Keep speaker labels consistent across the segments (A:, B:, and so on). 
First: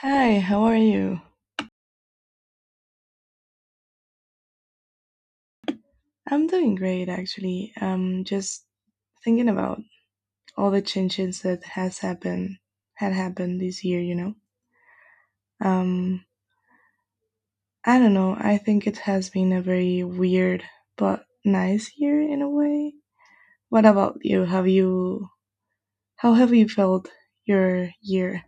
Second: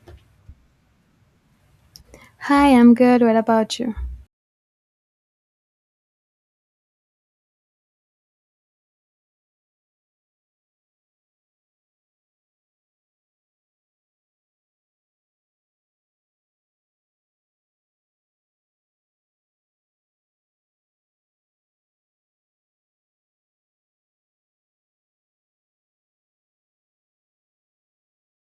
A: Hi, how are you?
B: Hi, I'm good. What about you?
A: I'm doing great actually. Just thinking about all the changes that has happened had happened this year, Um I don't know. I think it has been a very weird but nice year in a way. What about you? Have you How have you felt your year?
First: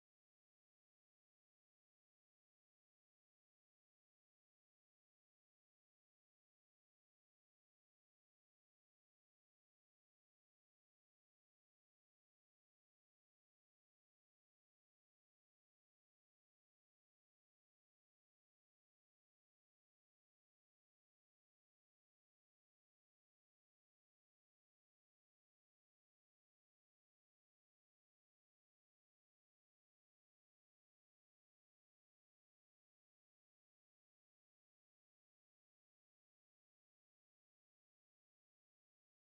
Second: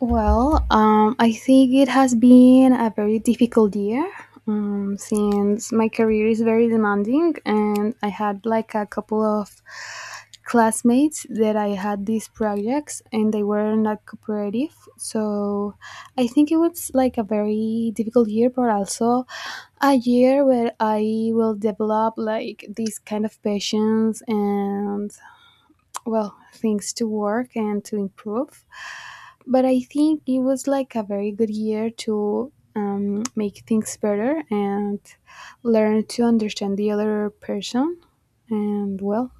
B: Well, I think it has been a very difficult year since my career is very demanding, and I had like a couple of classmates that I had these projects and they were not cooperative. So I think it was like a very difficult year, but also a year where I will develop like this kind of patience and well things to work and to improve, but I think it was like a very good year to make things better and learn to understand the other person, and well,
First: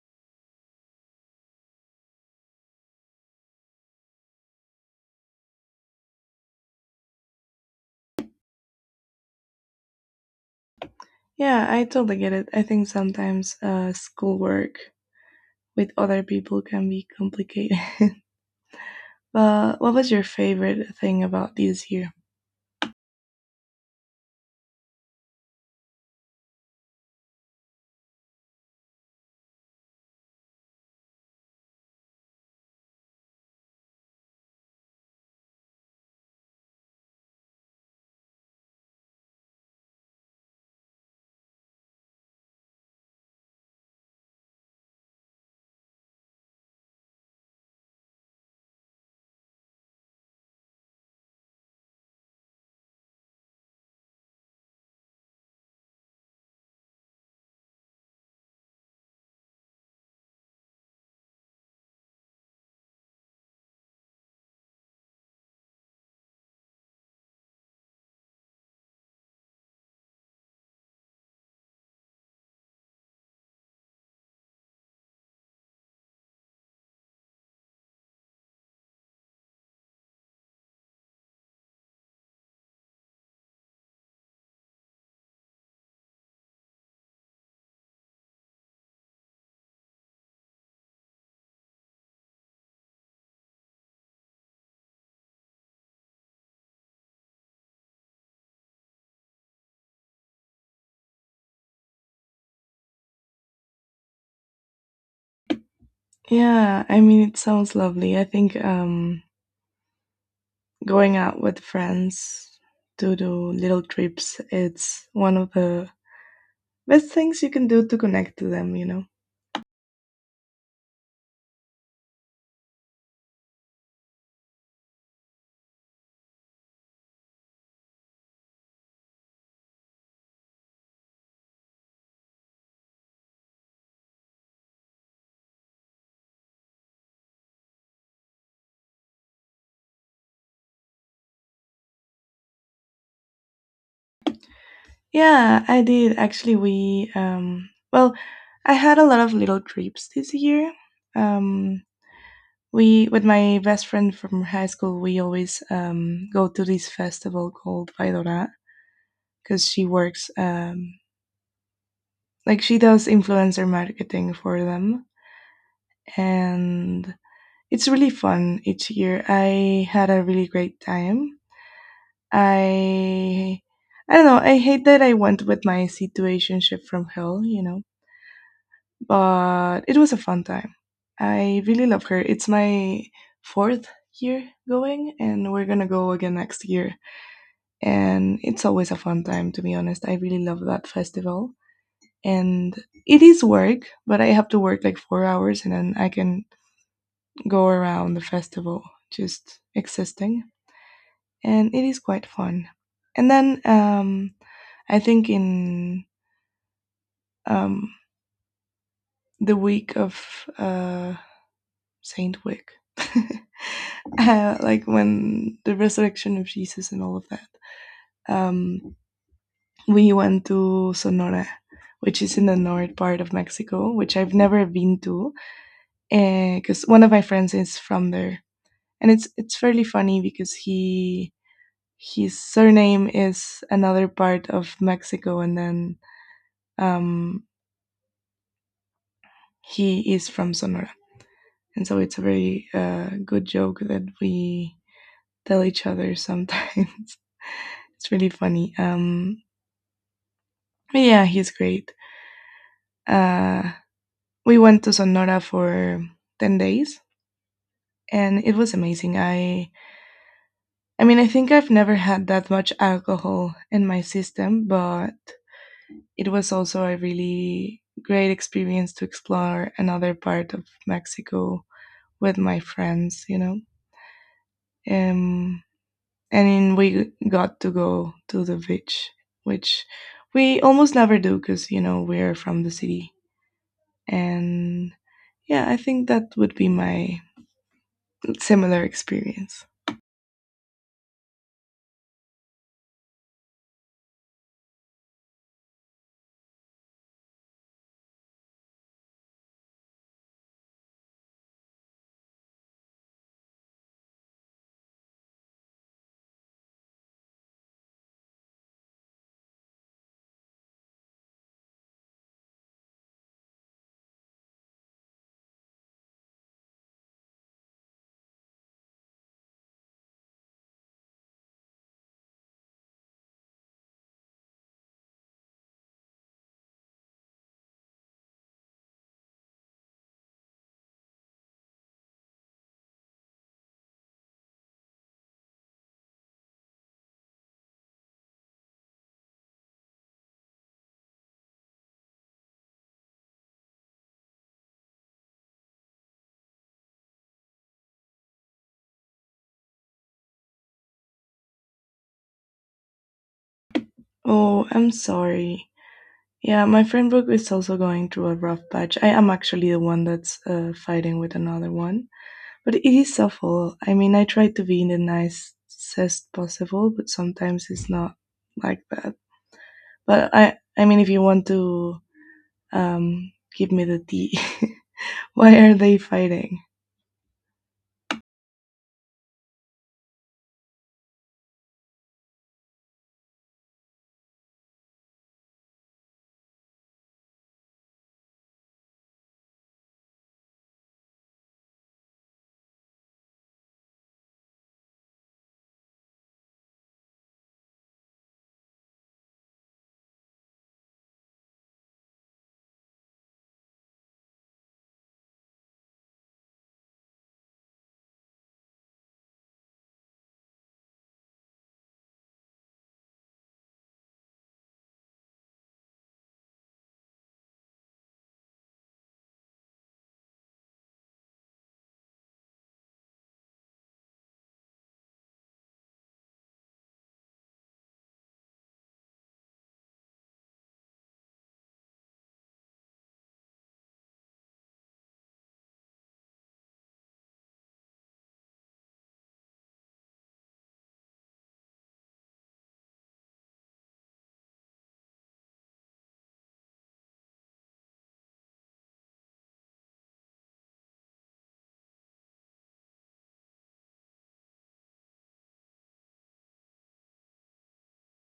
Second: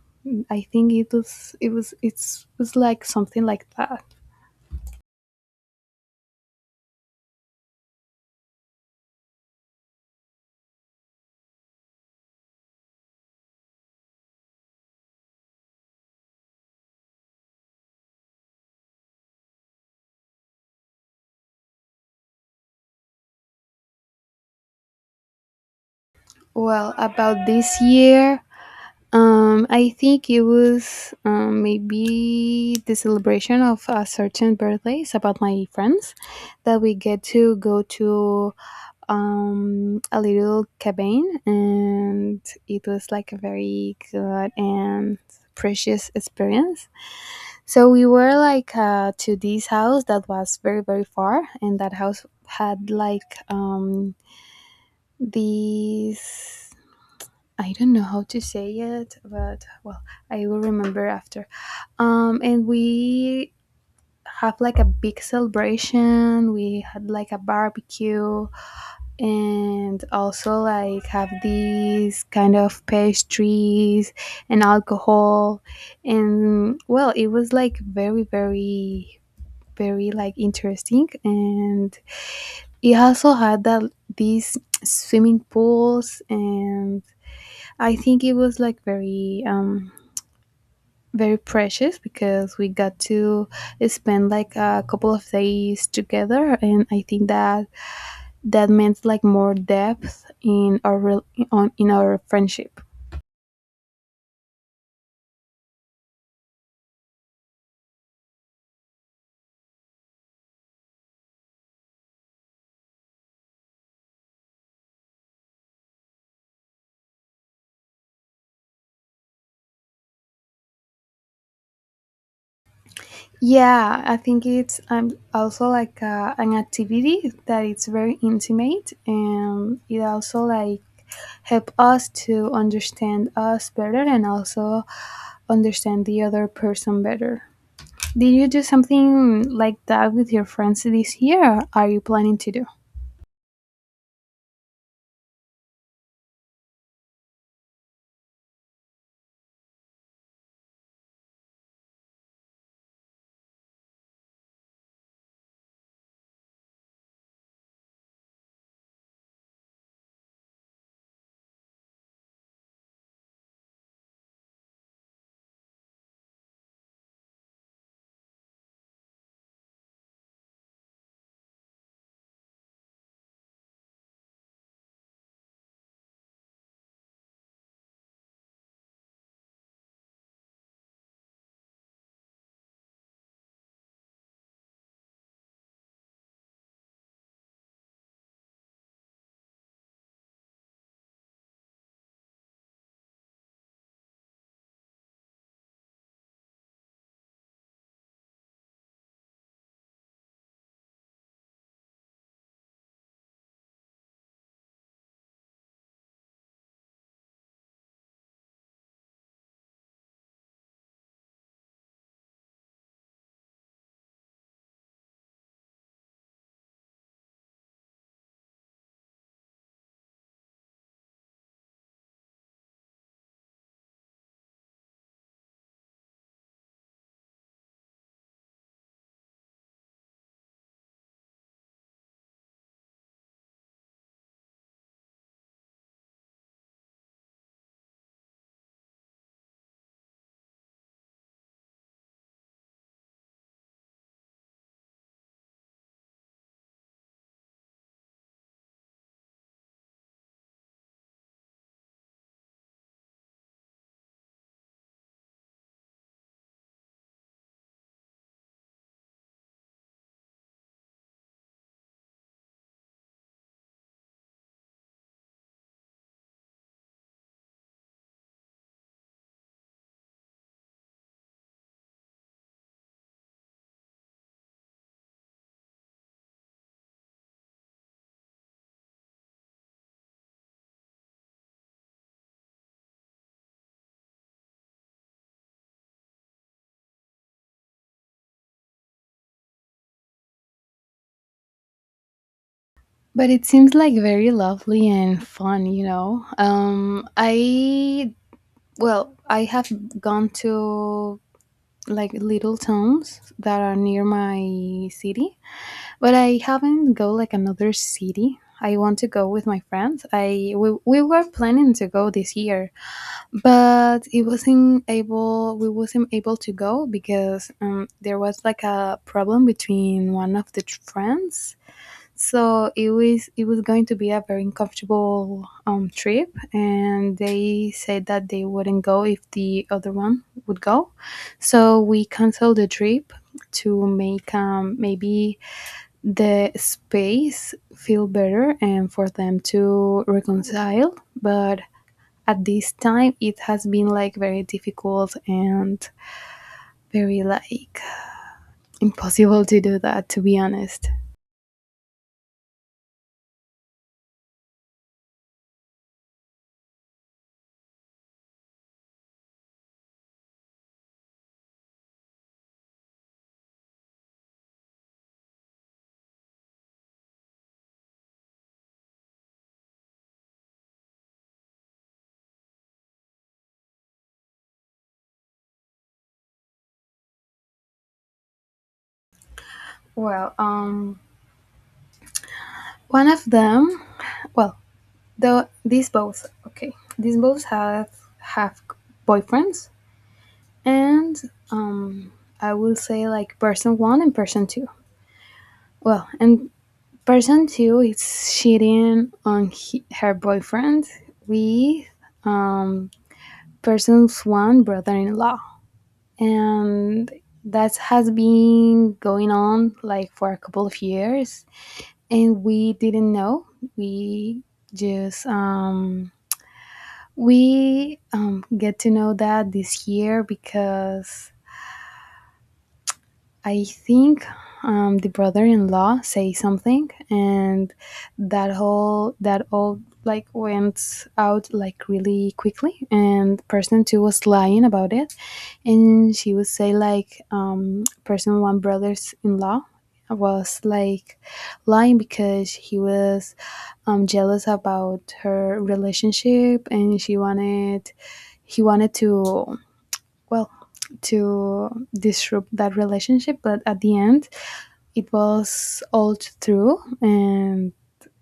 B: I think it was like something like that.
A: Yeah, I totally get it. I think sometimes schoolwork with other people can be complicated. But what was your favorite thing about this year?
B: Well, about this year, I think it was maybe the celebration of a certain birthdays about my friends that we get to go to a little cabin, and it was like a very good and precious experience. So we were like to this house that was very very far, and that house had like these. I don't know how to say it, but well, I will remember after. And we have like a big celebration. We had like a barbecue and also like have these kind of pastries and alcohol, and well, it was like very very very like interesting, and it also had that these swimming pools, and I think it was like very very precious because we got to spend like a couple of days together, and I think that that meant like more depth in our rel- on in our friendship.
A: Yeah, I mean, it sounds lovely. I think going out with friends to do little trips, it's one of the best things you can do to connect to them, you know?
B: Yeah, I think it's also like an activity that it's very intimate, and it also like help us to understand us better and also understand the other person better. Did you do something like that with your friends this year, or are you planning to do?
A: Yeah, I did. Actually, I had a lot of little trips this year. Um, we, with my best friend from high school, we always go to this festival called Vaidora because she works, like she does influencer marketing for them, and it's really fun each year. I had a really great time. I i don't know, I hate that I went with my situationship from hell, you know, but it was a fun time. I really love her. It's my fourth year going and we're gonna go again next year, and it's always a fun time, to be honest. I really love that festival. And it is work, but I have to work like 4 hours and then I can go around the festival just existing, and it is quite fun. And then I think in, um, the week of, uh, saint week, like when the resurrection of Jesus and all of that. um, we went to Sonora, which is in the north part of Mexico, which I've never been to, because one of my friends is from there, and it's fairly funny because he his surname is another part of Mexico, and then, um, he is from Sonora, and so it's a very good joke that we tell each other sometimes. It's really funny. But yeah, he's great. Uh, we went to Sonora for 10 days and it was amazing. I mean, I think I've never had that much alcohol in my system, but it was also a really great experience to explore another part of Mexico with my friends, you know. Um and then we got to go to the beach, which we almost never do cuz you know, we're from the city. And yeah, I think that would be my similar experience.
B: But it seems like very lovely and fun, you know. I Well, I have gone to like little towns that are near my city, but I haven't go like another city. I want to go with my friends. We were planning to go this year, but it wasn't able. We wasn't able to go because there was like a problem between one of the friends, so it was going to be a very uncomfortable trip, and they said that they wouldn't go if the other one would go. So we canceled the trip to make maybe the space feel better and for them to reconcile. But at this time, it has been like very difficult and very like impossible to do that, to be honest.
A: Oh, I'm sorry. Yeah, my friend group is also going through a rough patch. I am actually the one that's fighting with another one. But it is awful. I mean, I try to be in the nicest possible, but sometimes it's not like that. But I mean, if you want to, give me the tea. Why are they fighting?
B: Well, one of them, well, these both, okay, these both have have boyfriends, and um I will say like person one and person two. Well, and person two is cheating on her boyfriend with um person's one brother-in-law, and that has been going on like for a couple of years, and we didn't know. we just um We get to know that this year because I think the brother-in-law say something, and that all like went out like really quickly. And person two was lying about it, and she would say like person one brother's-in-law was like lying because he was jealous about her relationship, and she wanted he wanted to, well, to disrupt that relationship, but at the end it was all true. And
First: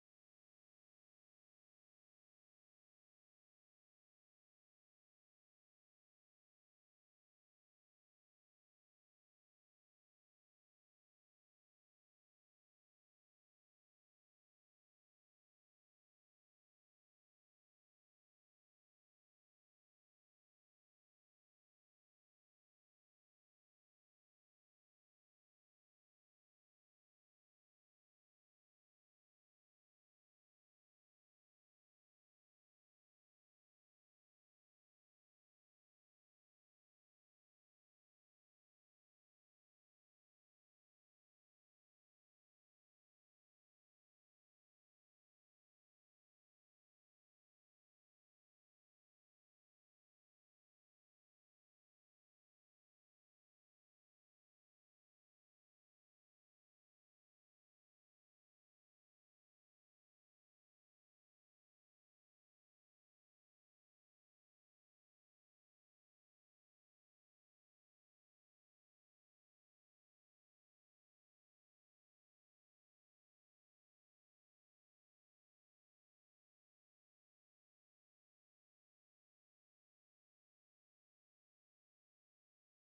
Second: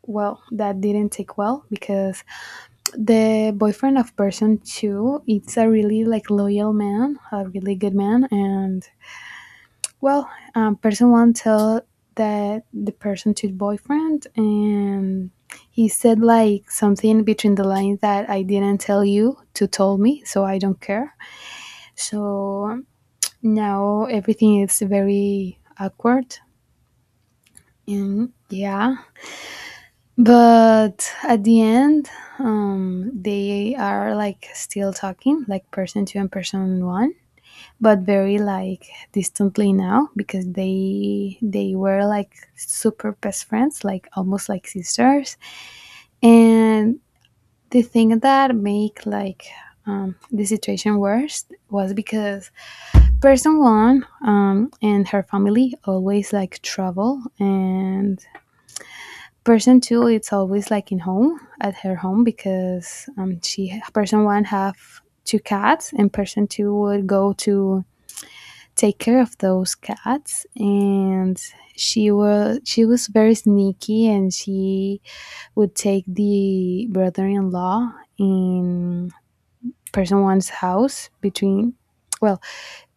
B: well, that didn't take well because the boyfriend of person two, it's a really like loyal man, a really good man. And well, person one tell that the person two boyfriend, and he said like something between the lines that I didn't tell you to told me, so I don't care. So now everything is very awkward, and yeah. But at the end, they are like still talking, like person two and person one, but very like distantly now because they were like super best friends, like almost like sisters. And the thing that make like the situation worse was because person one, and her family always like travel, and person two, it's always like in home at her home because she person one have two cats, and person two would go to take care of those cats. And she was very sneaky, and she would take the brother-in-law in person one's house between, well,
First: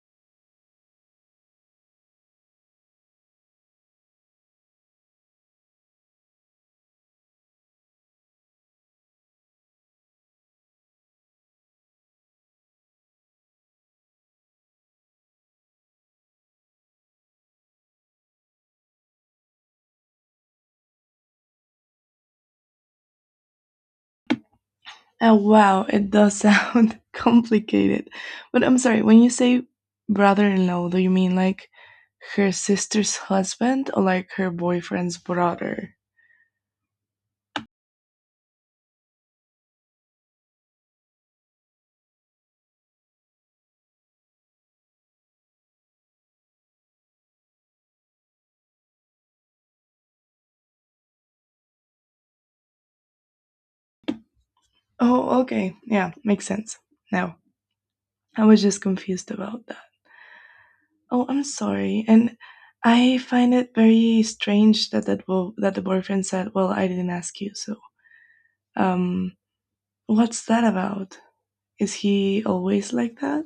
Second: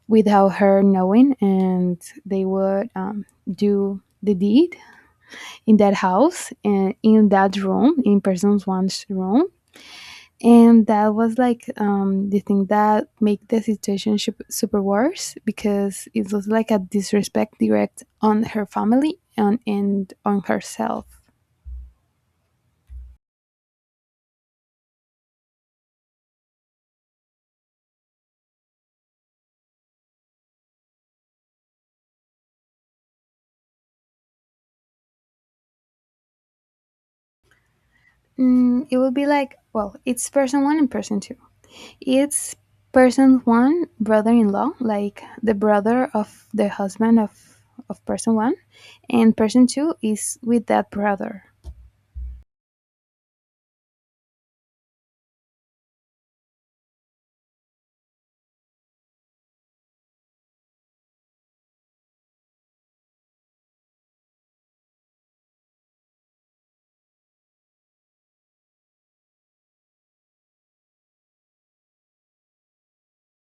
B: without her knowing, and they would do the deed in that house and in that room, in person one's room. And that was like the thing that made the situation super worse because it was like a disrespect direct on her family, and on herself.
A: Oh, wow, it does sound complicated. But I'm sorry, when you say brother in law, do you mean like her sister's husband or like her boyfriend's brother?
B: Mm, it would be like, well, it's person one and person two. It's person one brother-in-law, like the brother of the husband of person one, and person two is with that brother.
A: Oh, okay. Yeah, makes sense. Now, I was just confused about that. Oh, I'm sorry. And I find it very strange that the boyfriend said, "Well, I didn't ask you." So, um, what's that about? Is he always like that?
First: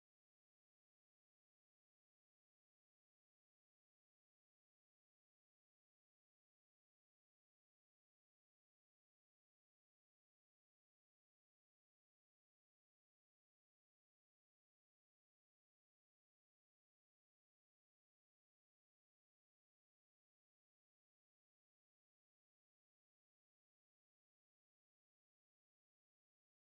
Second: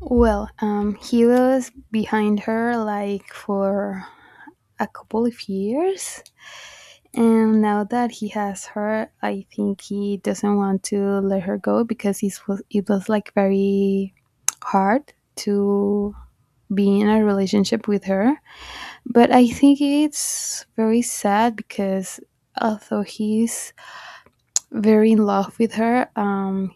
B: Well, he was behind her like for a couple of years, and now that he has her, I think he doesn't want to let her go because it was like very hard to be in a relationship with her. But I think it's very sad because although he's very in love with her,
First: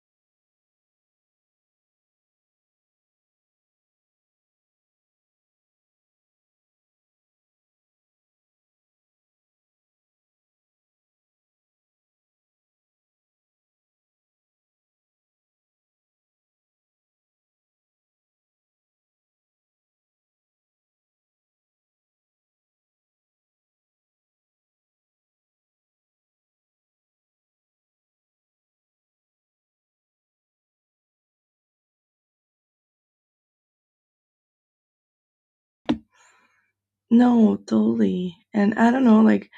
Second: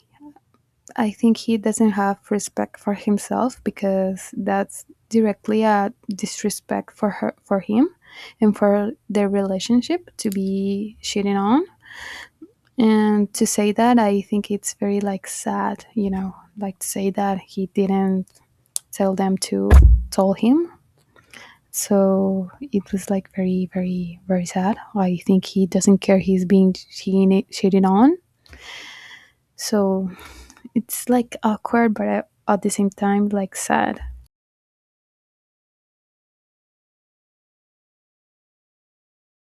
B: I think he doesn't have respect for himself because that's directly a disrespect for her, for him, and for their relationship to be cheating on. And to say that, I think it's very like sad, you know, like to say that he didn't tell them to tell him, so it was like very very very sad. I think he doesn't care he's being cheated on. So it's like awkward, but at the same time like sad.
A: No, totally. And I don't know, like,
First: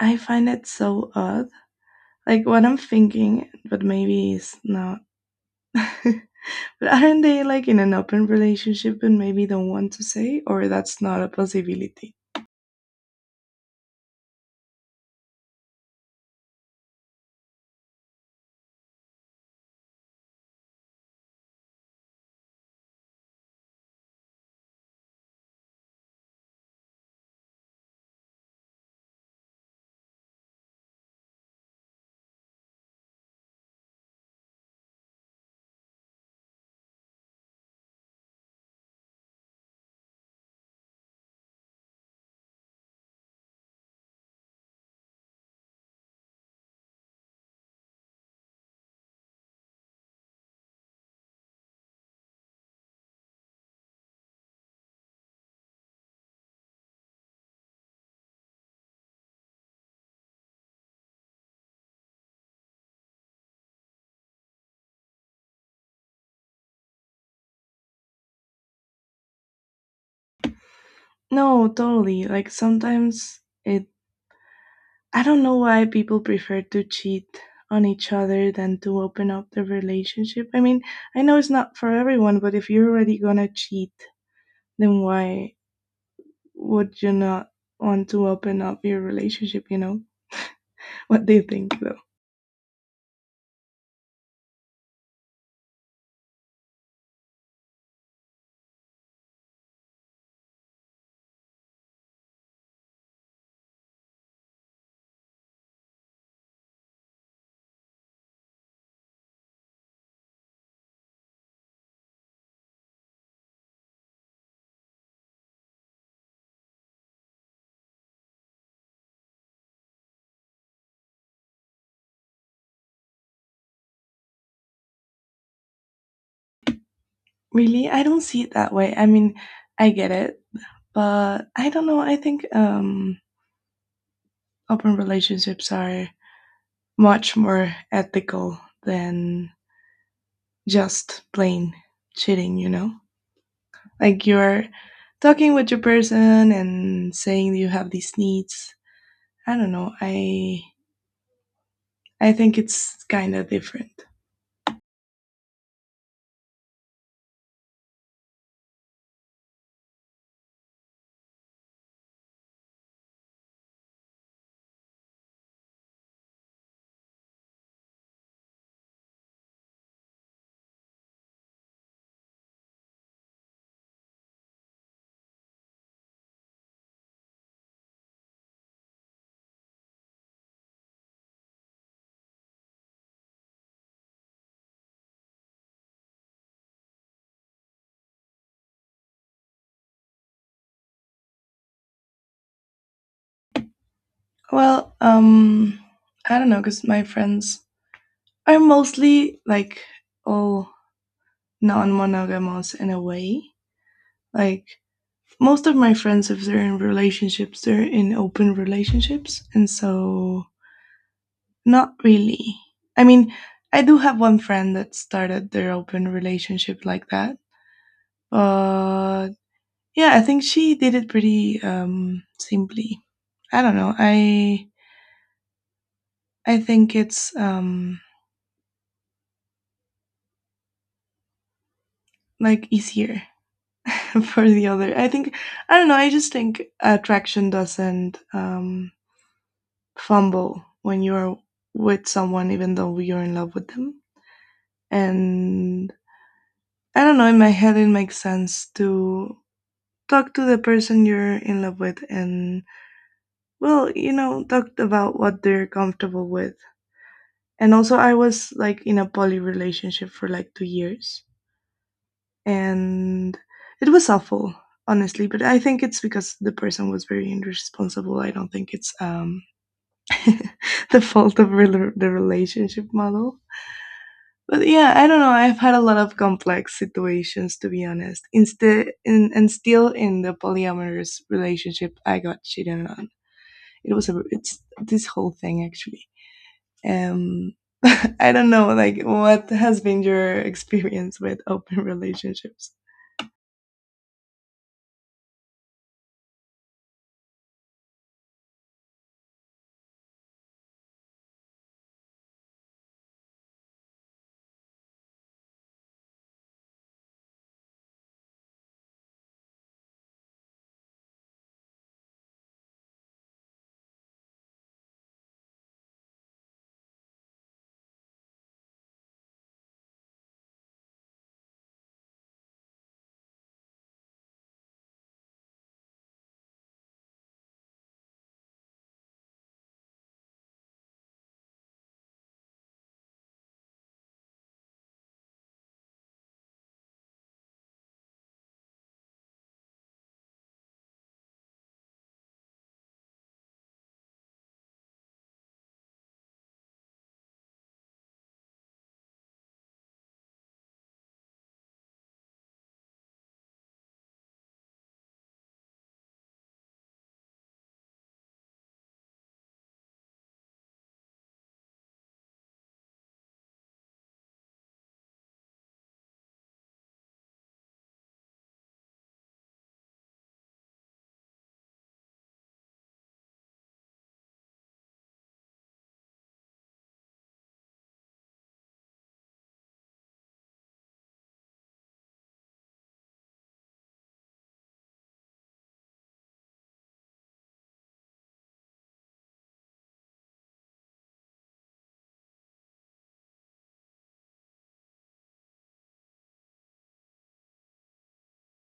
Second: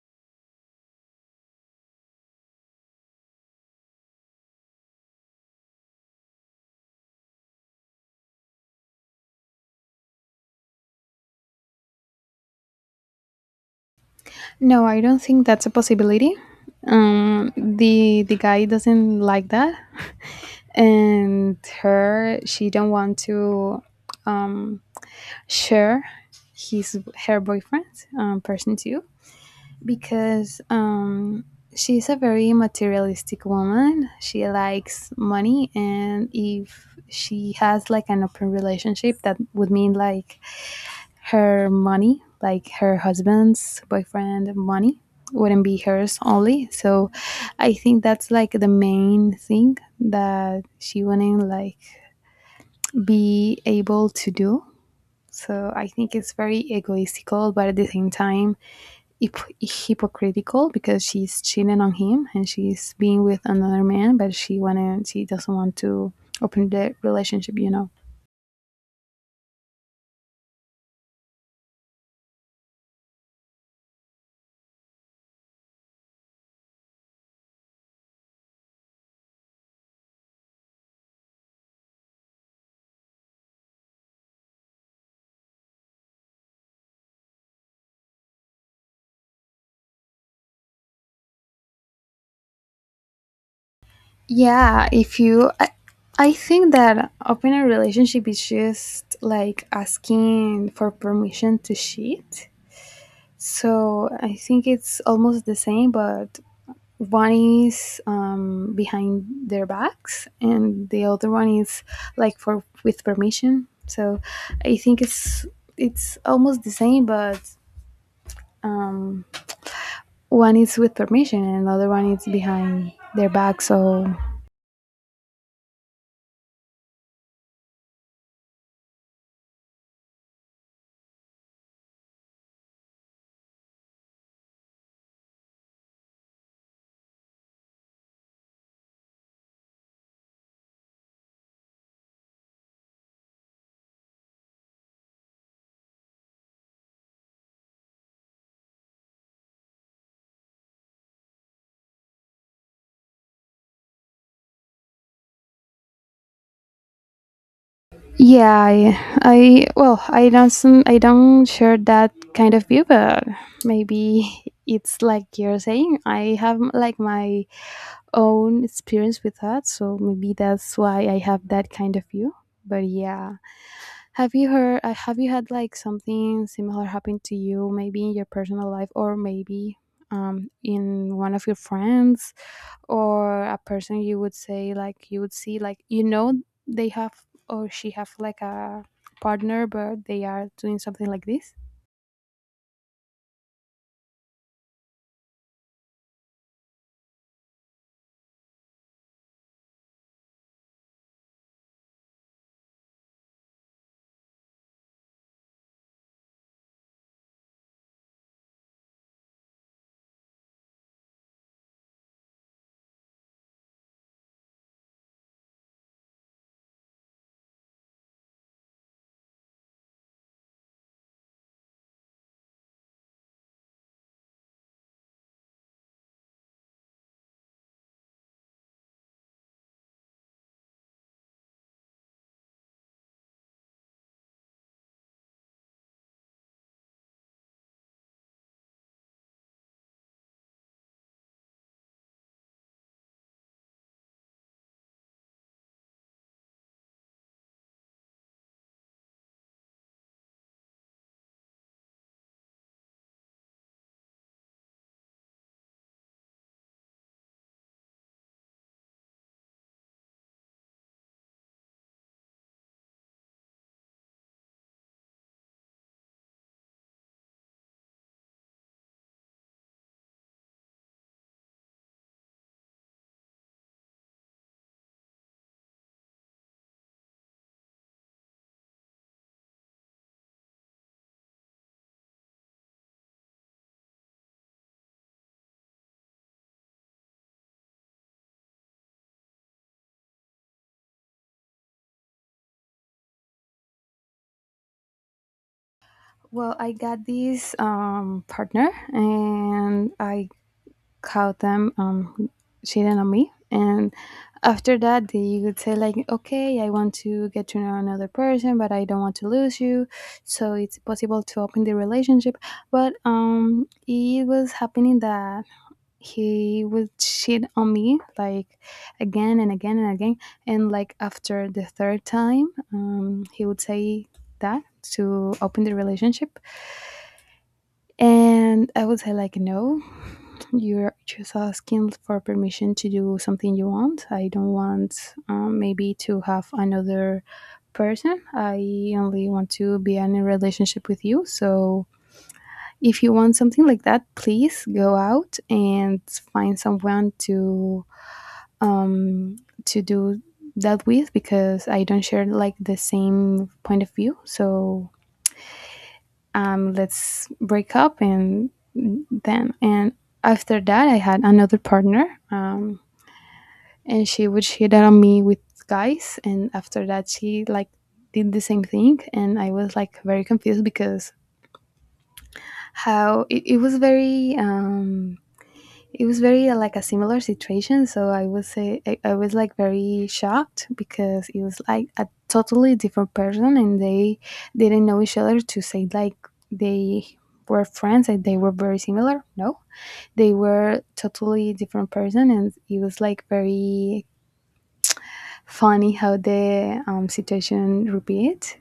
A: I find it so odd. Like, what I'm thinking, but maybe it's not. But aren't they, like, in an open relationship and maybe don't want to say, or that's not a possibility?
B: No, I don't think that's a possibility. The guy doesn't like that, and her she don't want to um share his her boyfriend, person too, because she's a very materialistic woman. She likes money, and if she has like an open relationship, that would mean like her money, like her husband's boyfriend money, wouldn't be hers only. So I think that's like the main thing that she wouldn't like be able to do. So I think it's very egoistical, but at the same time hypocritical because she's cheating on him and she's being with another man, but she doesn't want to open the relationship, you know.
A: No, totally. Like, sometimes it I don't know why people prefer to cheat on each other than to open up the relationship. I mean, I know it's not for everyone, but if you're already gonna cheat, then why would you not want to open up your relationship, you know? What do you think though?
B: Yeah, if you, I think that opening a relationship is just like asking for permission to cheat. So I think it's almost the same, but one is behind their backs and the other one is like for with permission. So I think it's almost the same, but um, one is with permission and another one is behind their back. So
A: Really? I don't see it that way. I mean, I get it, but I don't know. I think open relationships are much more ethical than just plain cheating, you know? Like you're talking with your person and saying you have these needs. I don't know. I think it's kind of different.
B: yeah, I well, I don't share that kind of view, but maybe it's like you're saying. I have like my own experience with that, so maybe that's why I have that kind of view. But yeah, have you heard? Have you had like something similar happen to you, maybe in your personal life, or maybe in one of your friends, or a person you would say like you would see like you know they have or she have like a partner but they are doing something like this?
A: Well, I don't know, because my friends are mostly like all non monogamous in a way. Like most of my friends, if they're in relationships, they're in open relationships. And so, not really. I mean, I do have one friend that started their open relationship like that. But yeah, I think she did it pretty simply. I don't know. I think it's like easier for the other. I don't know. I just think attraction doesn't, fumble when you're with someone, even though you're in love with them. And I don't know, in my head it makes sense to talk to the person you're in love with and, well, you know, talk about what they're comfortable with. And also I was like in a poly relationship for like 2 years, and it was awful honestly, but I think it's because the person was very irresponsible. I don't think it's the fault of the relationship model. But yeah, I don't know. I've had a lot of complex situations to be honest. Instead, and still in the polyamorous relationship, I got cheated on. It was a It's this whole thing actually. Um, I don't know. Like, what has been your experience with open relationships?
B: Well, I got this partner, and I caught them cheating on me, and after that they would say like okay, I want to get to know another person but I don't want to lose you, so it's possible to open the relationship. But it was happening that he would cheat on me like again and again and again. And like after the third time, he would say that to open the relationship, and I would say like no, you're just asking for permission to do something you want. I don't want, maybe, to have another person. I only want to be in a relationship with you. So if you want something like that, please go out and find someone to, um, to do that with because I don't share like the same point of view. So let's break up and after that I had another partner. um, and she would cheat on me with guys, and after that she like did the same thing, and I was like very confused because how it was very it was very like a similar situation. So I would say I was like very shocked because it was like a totally different person and they didn't know each other, to say like they were friends and they were very similar. No, they were totally different person, and it was like very funny how the situation repeat.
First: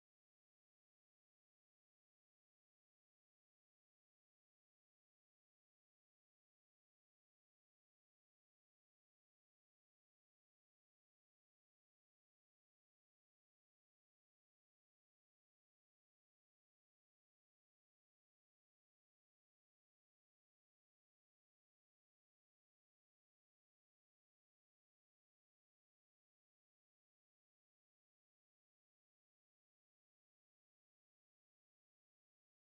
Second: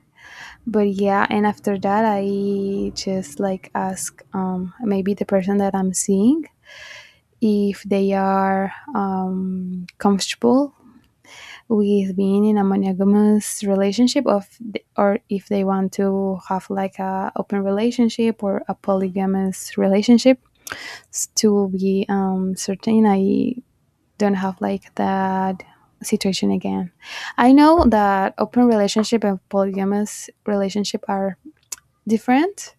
B: But yeah, and after that I just like ask, maybe the person that I'm seeing, if they are comfortable with being in a monogamous relationship or if they want to have like a open relationship or a polygamous relationship. To be certain I don't have like that situation again. I know that open relationship and polygamous relationship are different,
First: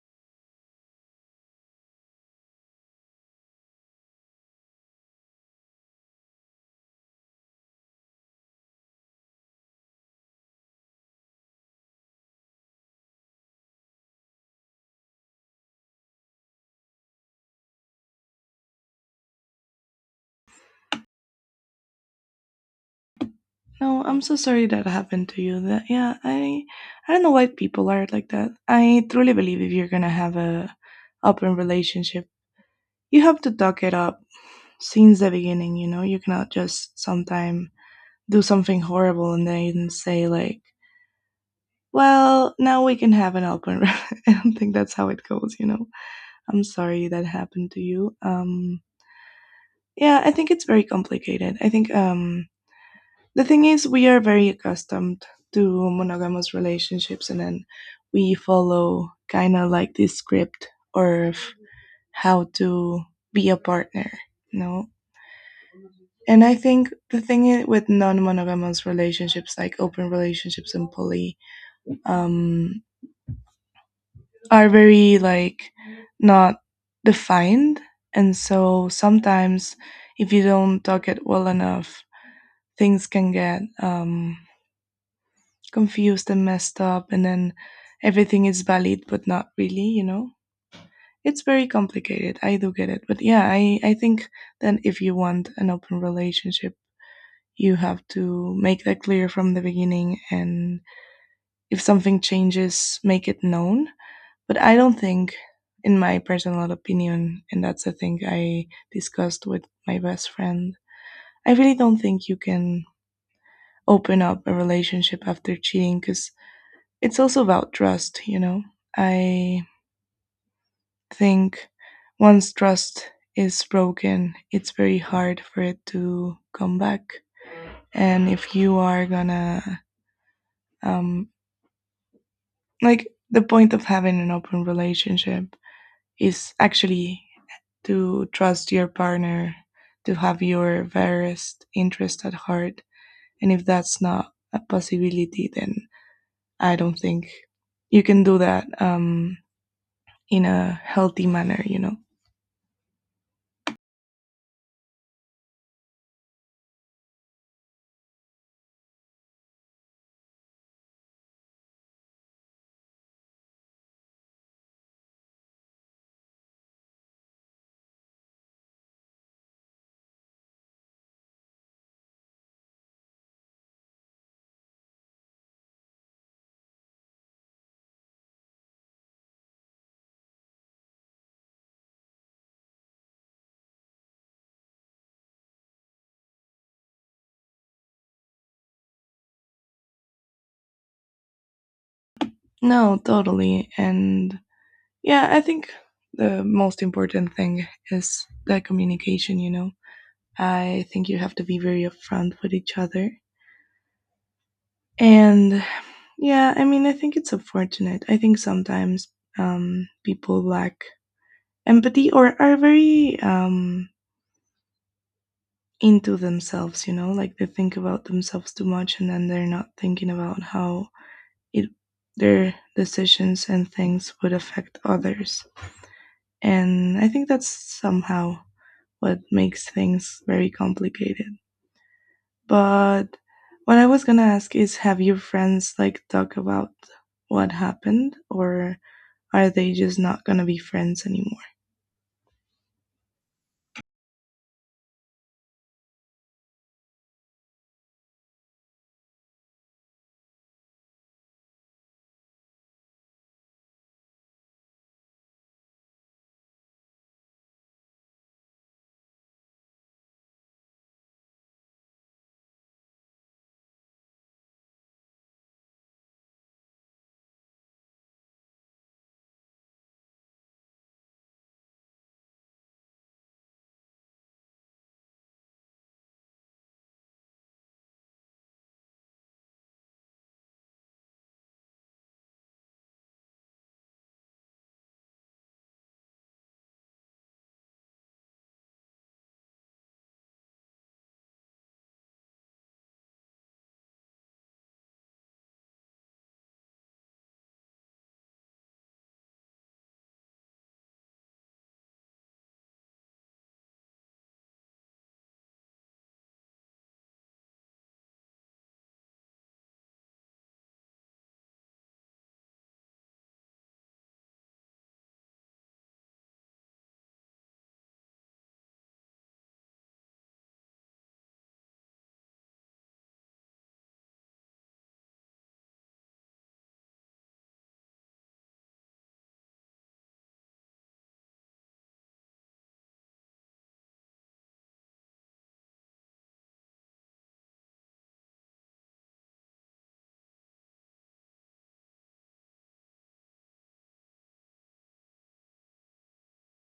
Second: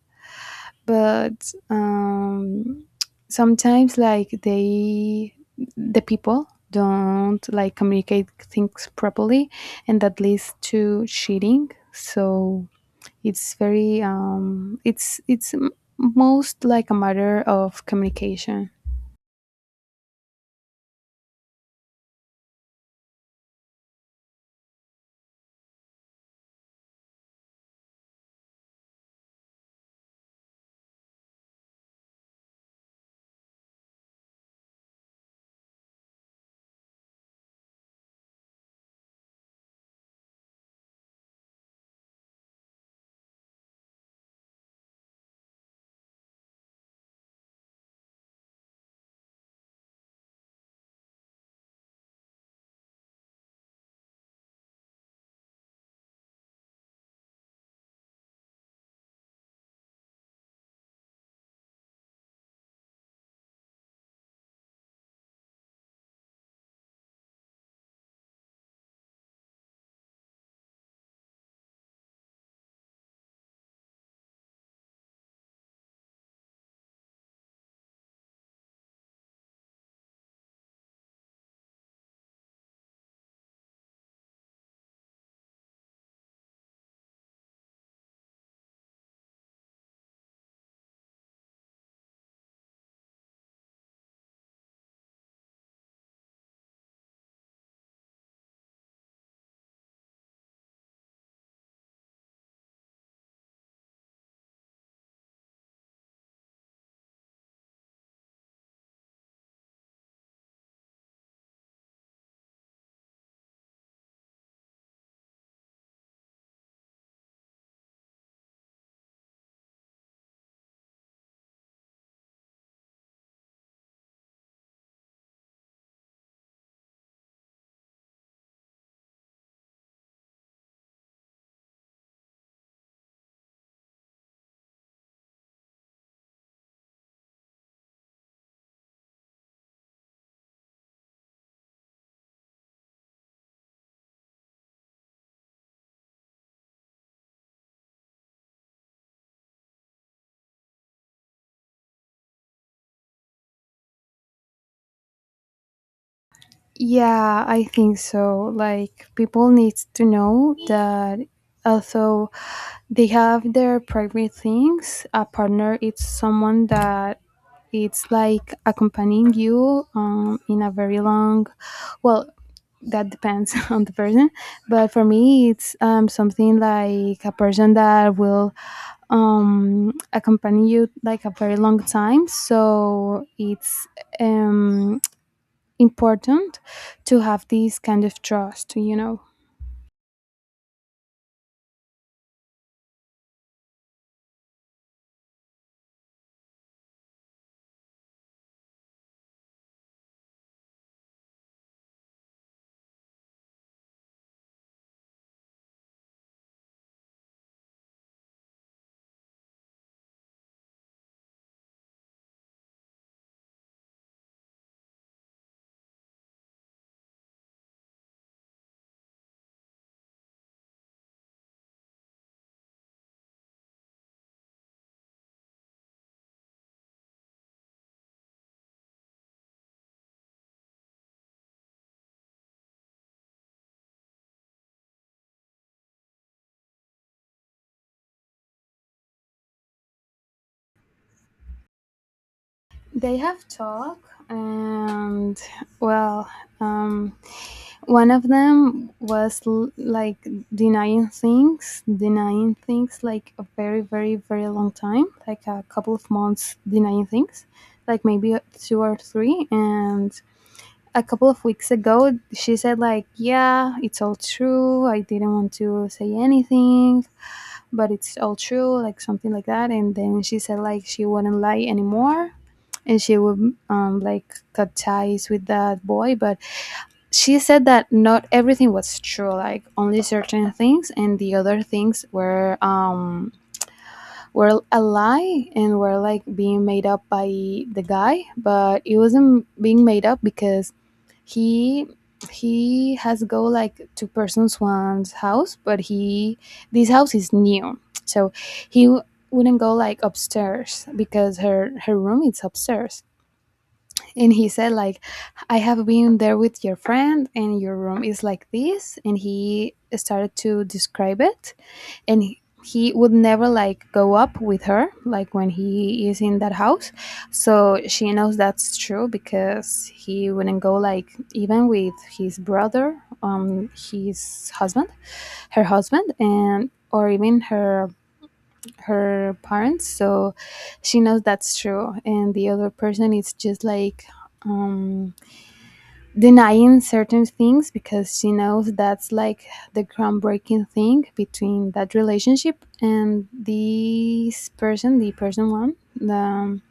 B: but sometimes like the people don't like communicate things properly and that leads to cheating. So it's very it's most like a matter of communication.
A: No, I'm so sorry that happened to you. That yeah, I don't know why people are like that. I truly believe if you're gonna have a open relationship, you have to talk it up since the beginning, you know. You cannot just sometime do something horrible and then say like, well now we can have an open, I don't think that's how it goes, you know. I'm sorry that happened to you. Yeah, I think it's very complicated. I think the thing is we are very accustomed to monogamous relationships, and then we follow kind of like this script of how to be a partner, you know. And I think the thing with non-monogamous relationships, like open relationships and poly, um, are very like not defined, and so sometimes if you don't talk it well enough, things can get, confused and messed up, and then everything is valid but not really, you know. It's very complicated. I do get it, but yeah, I think that if you want an open relationship you have to make that clear from the beginning, and if something changes make it known. But I don't think, in my personal opinion, and that's a thing I discussed with my best friend, I really don't think you can open up a relationship after cheating because it's also about trust, you know. I think once trust is broken it's very hard for it to come back, and if you are gonna, um, like, the point of having an open relationship is actually to trust your partner, to have your various interest at heart, and if that's not a possibility then I don't think you can do that, in a healthy manner, you know.
B: Yeah, I think so. Like people need to know that although they have their private things, a partner is someone that it's like accompanying you, in a very long, well, that depends on the person. But for me, it's something like a person that will accompany you like a very long time. So it's um, important to have this kind of trust, you know.
A: No, totally. And yeah, I think the most important thing is the communication, you know. I think you have to be very upfront with each other. And yeah, I mean, I think it's unfortunate. I think sometimes, people lack empathy or are very into themselves, you know, like they think about themselves too much and then they're not thinking about how it their decisions and things would affect others, and I think that's somehow what makes things very complicated. But what I was going to ask is, have your friends like talk about what happened, or are they just not going to be friends anymore?
B: They have talk, and well, um, one of them was like denying things, denying things like a very, very, very long time, like a couple of months denying things, like maybe two or three. And a couple of weeks ago she said like, yeah, it's all true, I didn't want to say anything, but it's all true, like something like that. And then she said like she wouldn't lie anymore and she would, like cut ties with that boy. But she said that not everything was true, like only certain things, and the other things were a lie and were like being made up by the guy. But it wasn't being made up because he he has go like to Person Swan's house. But he, this house is new, so he w- wouldn't go like upstairs because her room is upstairs. And he said like, I have been there with your friend and your room is like this, and he started to describe it. And he would never like go up with her like when he is in that house. So she knows that's true because he wouldn't go like even with his brother, his husband, her husband, and or even her parents. So she knows that's true. And the other person is just like um denying certain things because she knows that's like the groundbreaking thing between that relationship. And this person, the person one,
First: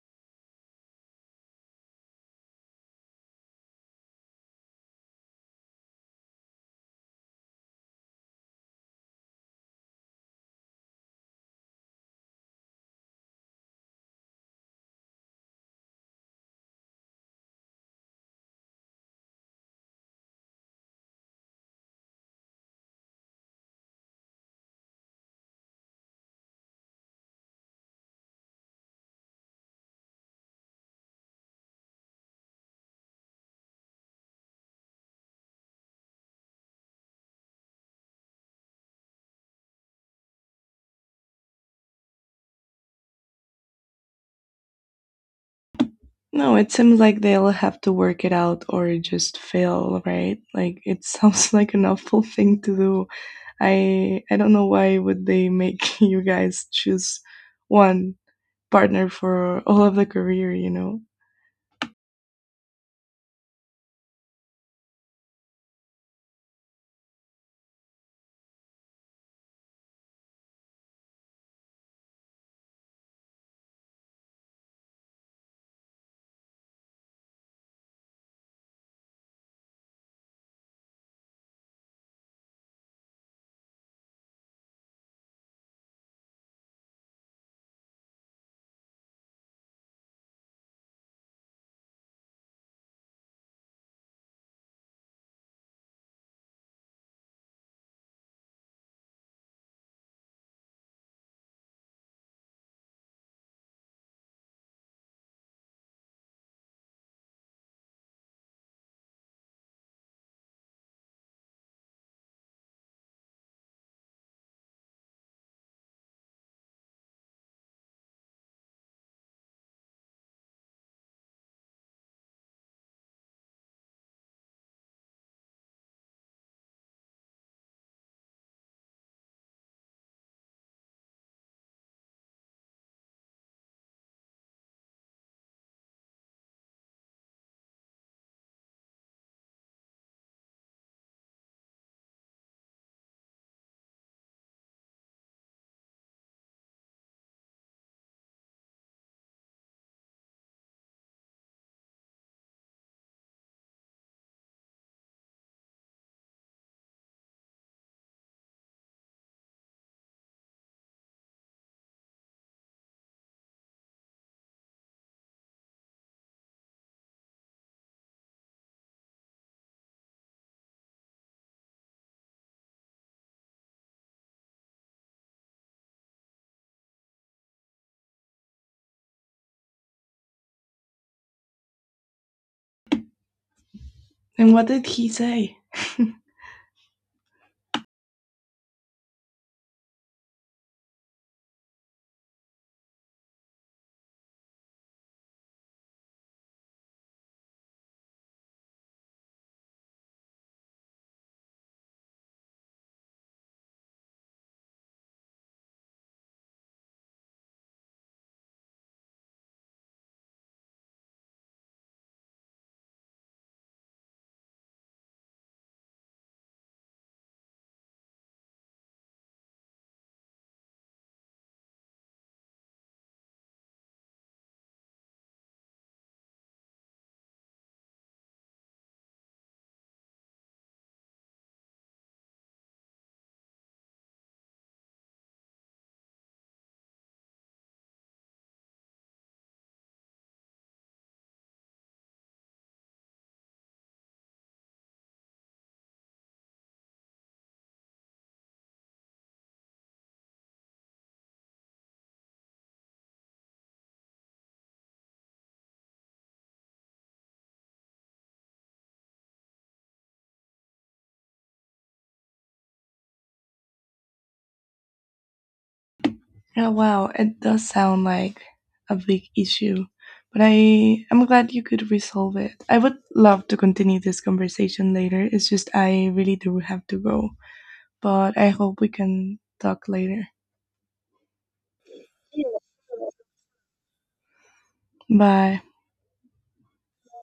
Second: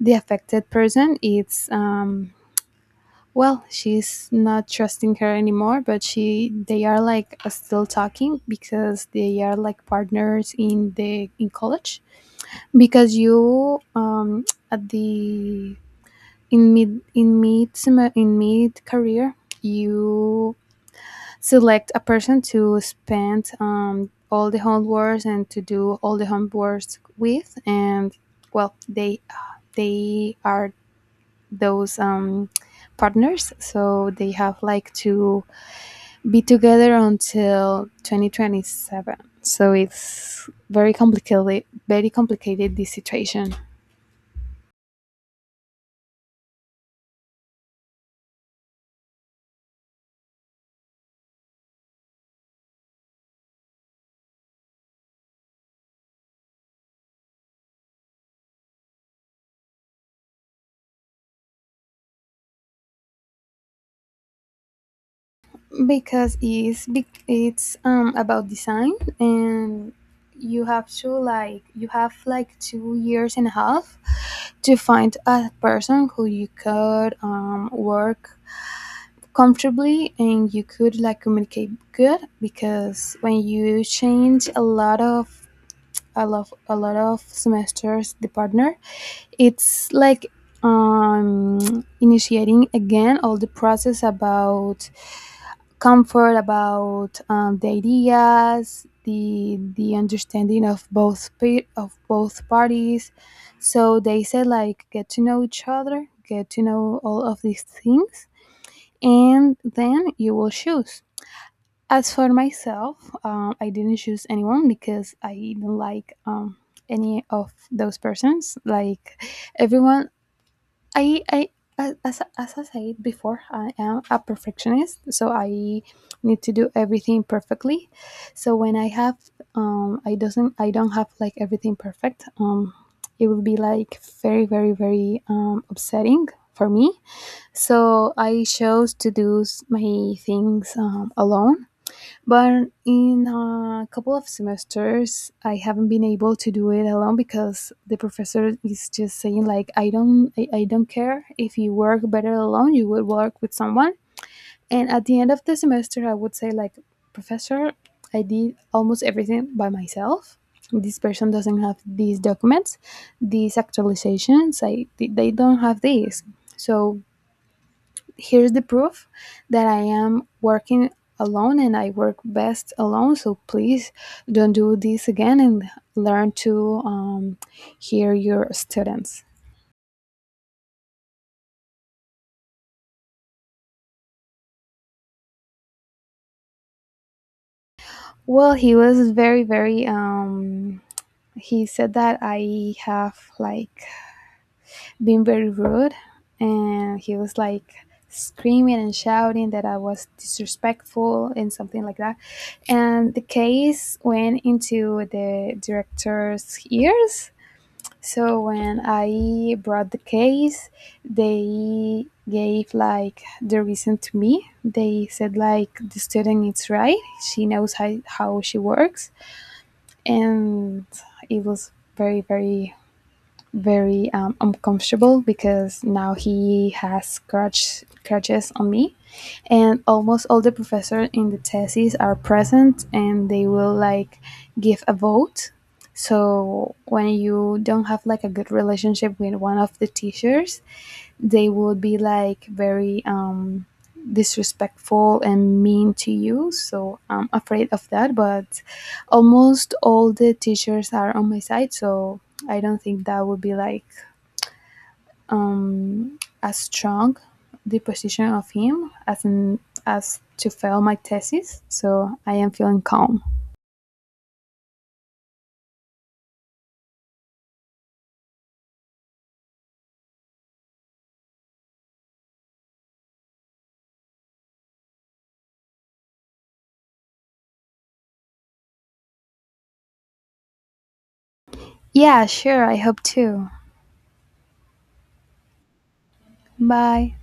B: the affected person, it's well, she's not trusting her anymore, but she they are like still talking because they are like partners in the in college. Because you, at the in mid career, you select a person to spend, all the homeworks and to do all the homeworks with. And well, they are those partners, so they have like to be together until 2027. So it's very complicated, very complicated this situation.
A: No, it seems like they'll have to work it out or just fail, right? Like it sounds like an awful thing to do. I don't know why would they make you guys choose one partner for all of the career, you know?
B: Because it's about design. And you have to like, you have like 2 years and a half to find a person who you could, work comfortably and you could like communicate good. Because when you change a lot of a lot of semesters, the partner it's like initiating again all the process about comfort, about the ideas, the understanding of of both parties. So they said like, get to know each other, get to know all of these things, and then you will choose. As for myself, I didn't choose anyone because I didn't like, any of those persons. Like everyone, I a- as I said before, I am a perfectionist, so I need to do everything perfectly. So when I have um, I don't have like everything perfect, it will be like very, very, very upsetting for me. So I chose to do my things, alone. But in a couple of semesters, I haven't been able to do it alone because the professor is just saying like, I don't, I don't care if you work better alone. You will work with someone. And at the end of the semester, I would say like, professor, I did almost everything by myself. This person doesn't have these documents, these actualizations. I they don't have these. So here's the proof that I am working alone and I work best alone. So please don't do this again and learn to, hear your students.
A: And what did he say?
B: Well, he was very, very, he said that I have like been very rude. And he was like screaming and shouting that I was disrespectful and something like that. And the case went into the director's ears. So when I brought the case, they gave like the reason to me. They said like, the student is right. She knows how she works. And it was very, very, very uncomfortable because now he has crutches on me. And almost all the professors in the thesis are present and they will like give a vote. So when you don't have like a good relationship with one of the teachers, they will be like very disrespectful and mean to you, so I'm afraid of that. But almost all the teachers are on my side, so I don't think that would be like um as strong the position of him as in, as to fail my thesis. So I am feeling calm.
A: Oh wow, it does sound like a big issue. But I'm glad you could resolve it. I would love to continue this conversation later. It's just I really do have to go. But I hope we can talk later.
B: Yeah, sure, I hope too.
A: Bye.
B: Bye.